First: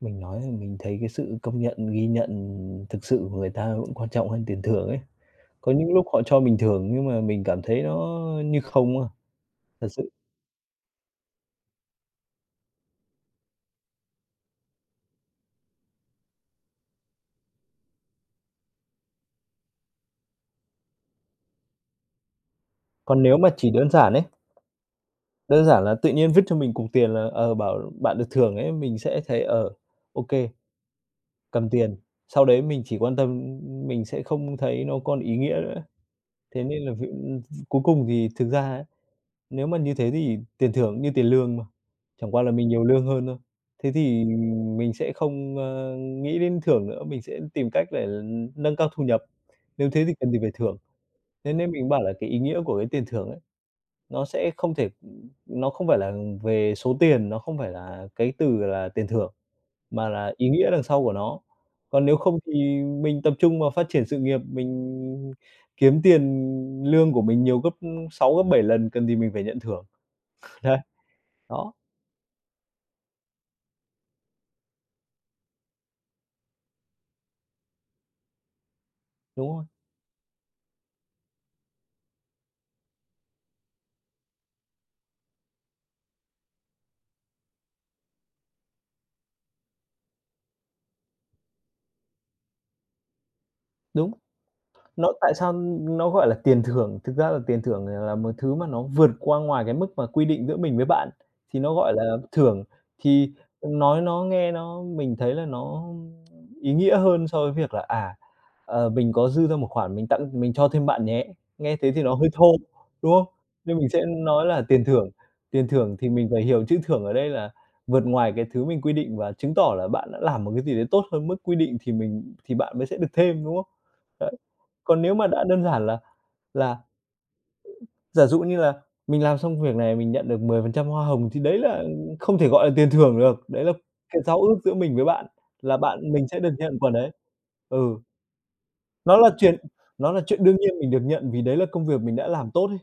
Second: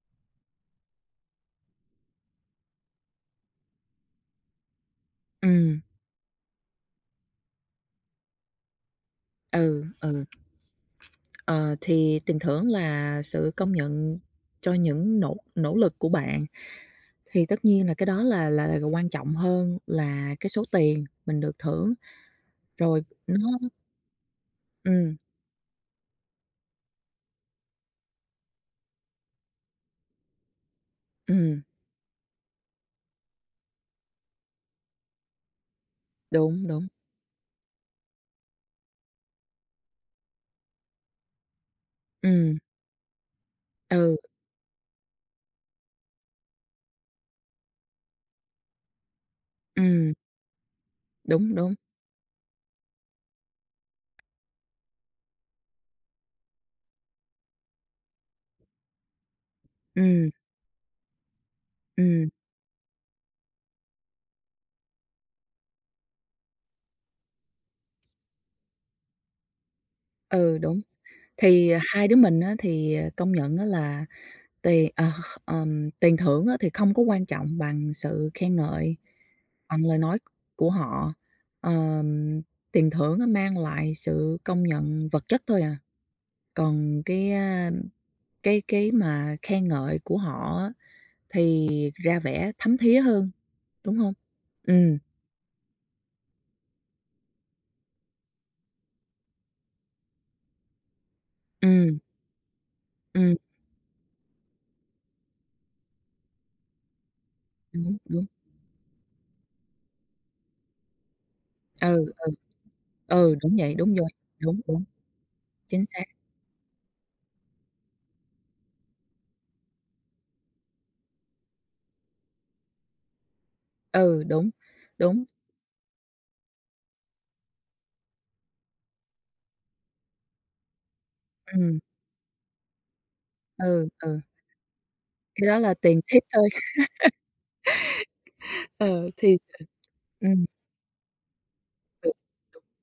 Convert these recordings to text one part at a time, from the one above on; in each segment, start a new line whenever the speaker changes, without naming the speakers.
Mình nói rằng mình thấy cái sự công nhận, ghi nhận thực sự của người ta vẫn quan trọng hơn tiền thưởng ấy. Có
Ừm.
những lúc họ cho mình thưởng nhưng mà mình cảm thấy nó như không á.
Ừ,
Thật sự.
ừ. Ờ, thì tiền thưởng là sự công nhận cho những nỗ nỗ lực của bạn. Thì tất nhiên là cái đó là là quan trọng hơn là cái số tiền mình được thưởng. Rồi
Còn nếu
nó
mà chỉ đơn giản ấy,
Ừm.
đơn giản là tự nhiên vứt cho mình cục tiền là, ờ, bảo: "Bạn được thưởng ấy", mình sẽ thấy, ờ, ô kê,
Ừm.
cầm tiền, sau đấy mình chỉ quan tâm, ưm, ưm mình sẽ không thấy nó còn ý nghĩa nữa.
Đúng,
Thế nên
đúng.
là [unintelligible] cuối cùng thì thực ra á, nếu mà như thế thì tiền thưởng cũng như tiền lương mà, chẳng qua là
Ừm.
mình nhiều lương hơn thôi. Thế
Ừ.
thì, ừm, mình sẽ không, ơ, nghĩ đến thưởng nữa, mình sẽ tìm cách để nâng cao thu nhập, nếu thế thì
Ừm.
cần gì phải thưởng. Thế
Đúng,
nên
đúng.
mình bảo là cái ý nghĩa của cái tiền thưởng ấy, nó sẽ không thể ừm, nó không phải là về số tiền, nó không phải là cái từ là tiền thưởng, mà
Ừm.
là ý nghĩa đằng sau của nó. Còn nếu
Ừm.
không thì mình tập trung vào phát triển sự nghiệp, mình kiếm tiền lương của mình nhiều gấp 6, gấp 7 lần, cần thì mình phải nhận thưởng.
Ừ,
Đấy.
đúng. Thì
Đó.
hai đứa mình á thì, ờ, công nhận á là tiền, à, kh kh ờm, tiền thưởng á thì không có quan trọng bằng sự khen ngợi,
Đúng rồi.
bằng lời nói của họ. Ờm, tiền thưởng á, mang lại sự công nhận vật chất thôi à, còn cái, a, cái cái mà khen ngợi của họ á, thì ra vẻ thấm thía hơn, đúng
Đúng.
hông? Ừm.
Nó tại sao nó gọi là tiền thưởng? Thực ra là tiền thưởng này là một thứ mà nó vượt qua ngoài cái mức mà quy định giữa mình với bạn, thì nó gọi
Ừm.
là thưởng. Thì
Ừm.
nói nó nghe nó mình thấy là nó ý nghĩa hơn so với việc là
Đúng.
"À,
Đúng.
ờ, mình có dư ra một khoản, mình tặng mình cho thêm bạn nhé." Nghe thế thì
Ừ,
nó
ừ.
hơi thô, đúng không?
Ừ, đúng vậy,
Nên mình
đúng
sẽ
dồi.
nói
Đúng,
là
đúng.
tiền thưởng, tiền
Chính
thưởng
xác.
thì mình phải hiểu chữ thưởng ở đây là vượt ngoài cái thứ mình quy định và chứng tỏ là bạn đã làm một cái gì đấy tốt hơn mức quy định thì mình thì bạn mới sẽ được thêm, đúng không?
Ừ,
Đấy.
đúng.
Còn nếu
Đúng.
mà đã đơn giản là là giả dụ như là mình làm xong việc này mình nhận được 10% hoa hồng thì đấy
Ừm.
là không thể gọi là tiền thưởng được. Đấy là
Ừ, ừ.
cái giao ước giữa mình với bạn,
Cái đó là
là
tiền
bạn
tip
mình sẽ
thôi.
được nhận phần ấy. Ừ.
Ờ,
Nó là
thì
chuyện nó là
[unintelligible]
chuyện
ừm.
đương nhiên mình được nhận vì đấy là công việc mình
[unintelligible]
đã làm tốt ấy.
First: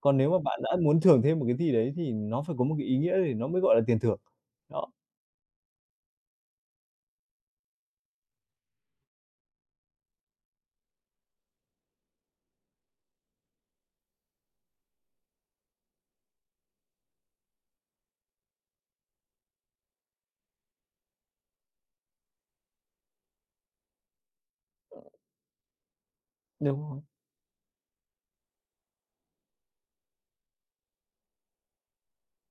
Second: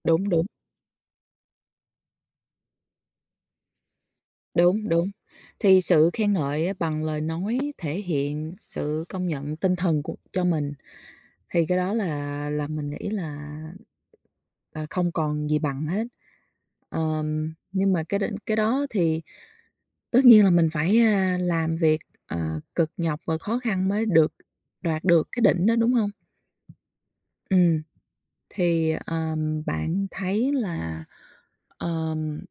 Còn
Đúng,
nếu mà
đúng.
bạn đã muốn thưởng thêm một cái gì đấy thì nó phải có một cái ý nghĩa thì nó mới gọi là tiền thưởng. Đó.
Đúng, đúng. Thì sự khen ngợi ám bằng lời nói thể hiện sự công nhận tinh thần của cho mình, thì cái đó là, là mình nghĩ là, ờ, không còn gì bằng hết. Ờm, nhưng mà cái định cái đó thì tất nhiên là mình phải, a, làm việc, ờ, cực nhọc và khó khăn mới được, đoạt được cái đỉnh đó, đúng hông?
Đúng rồi.
Ừm. Thì, ờm, bạn thấy là, ờm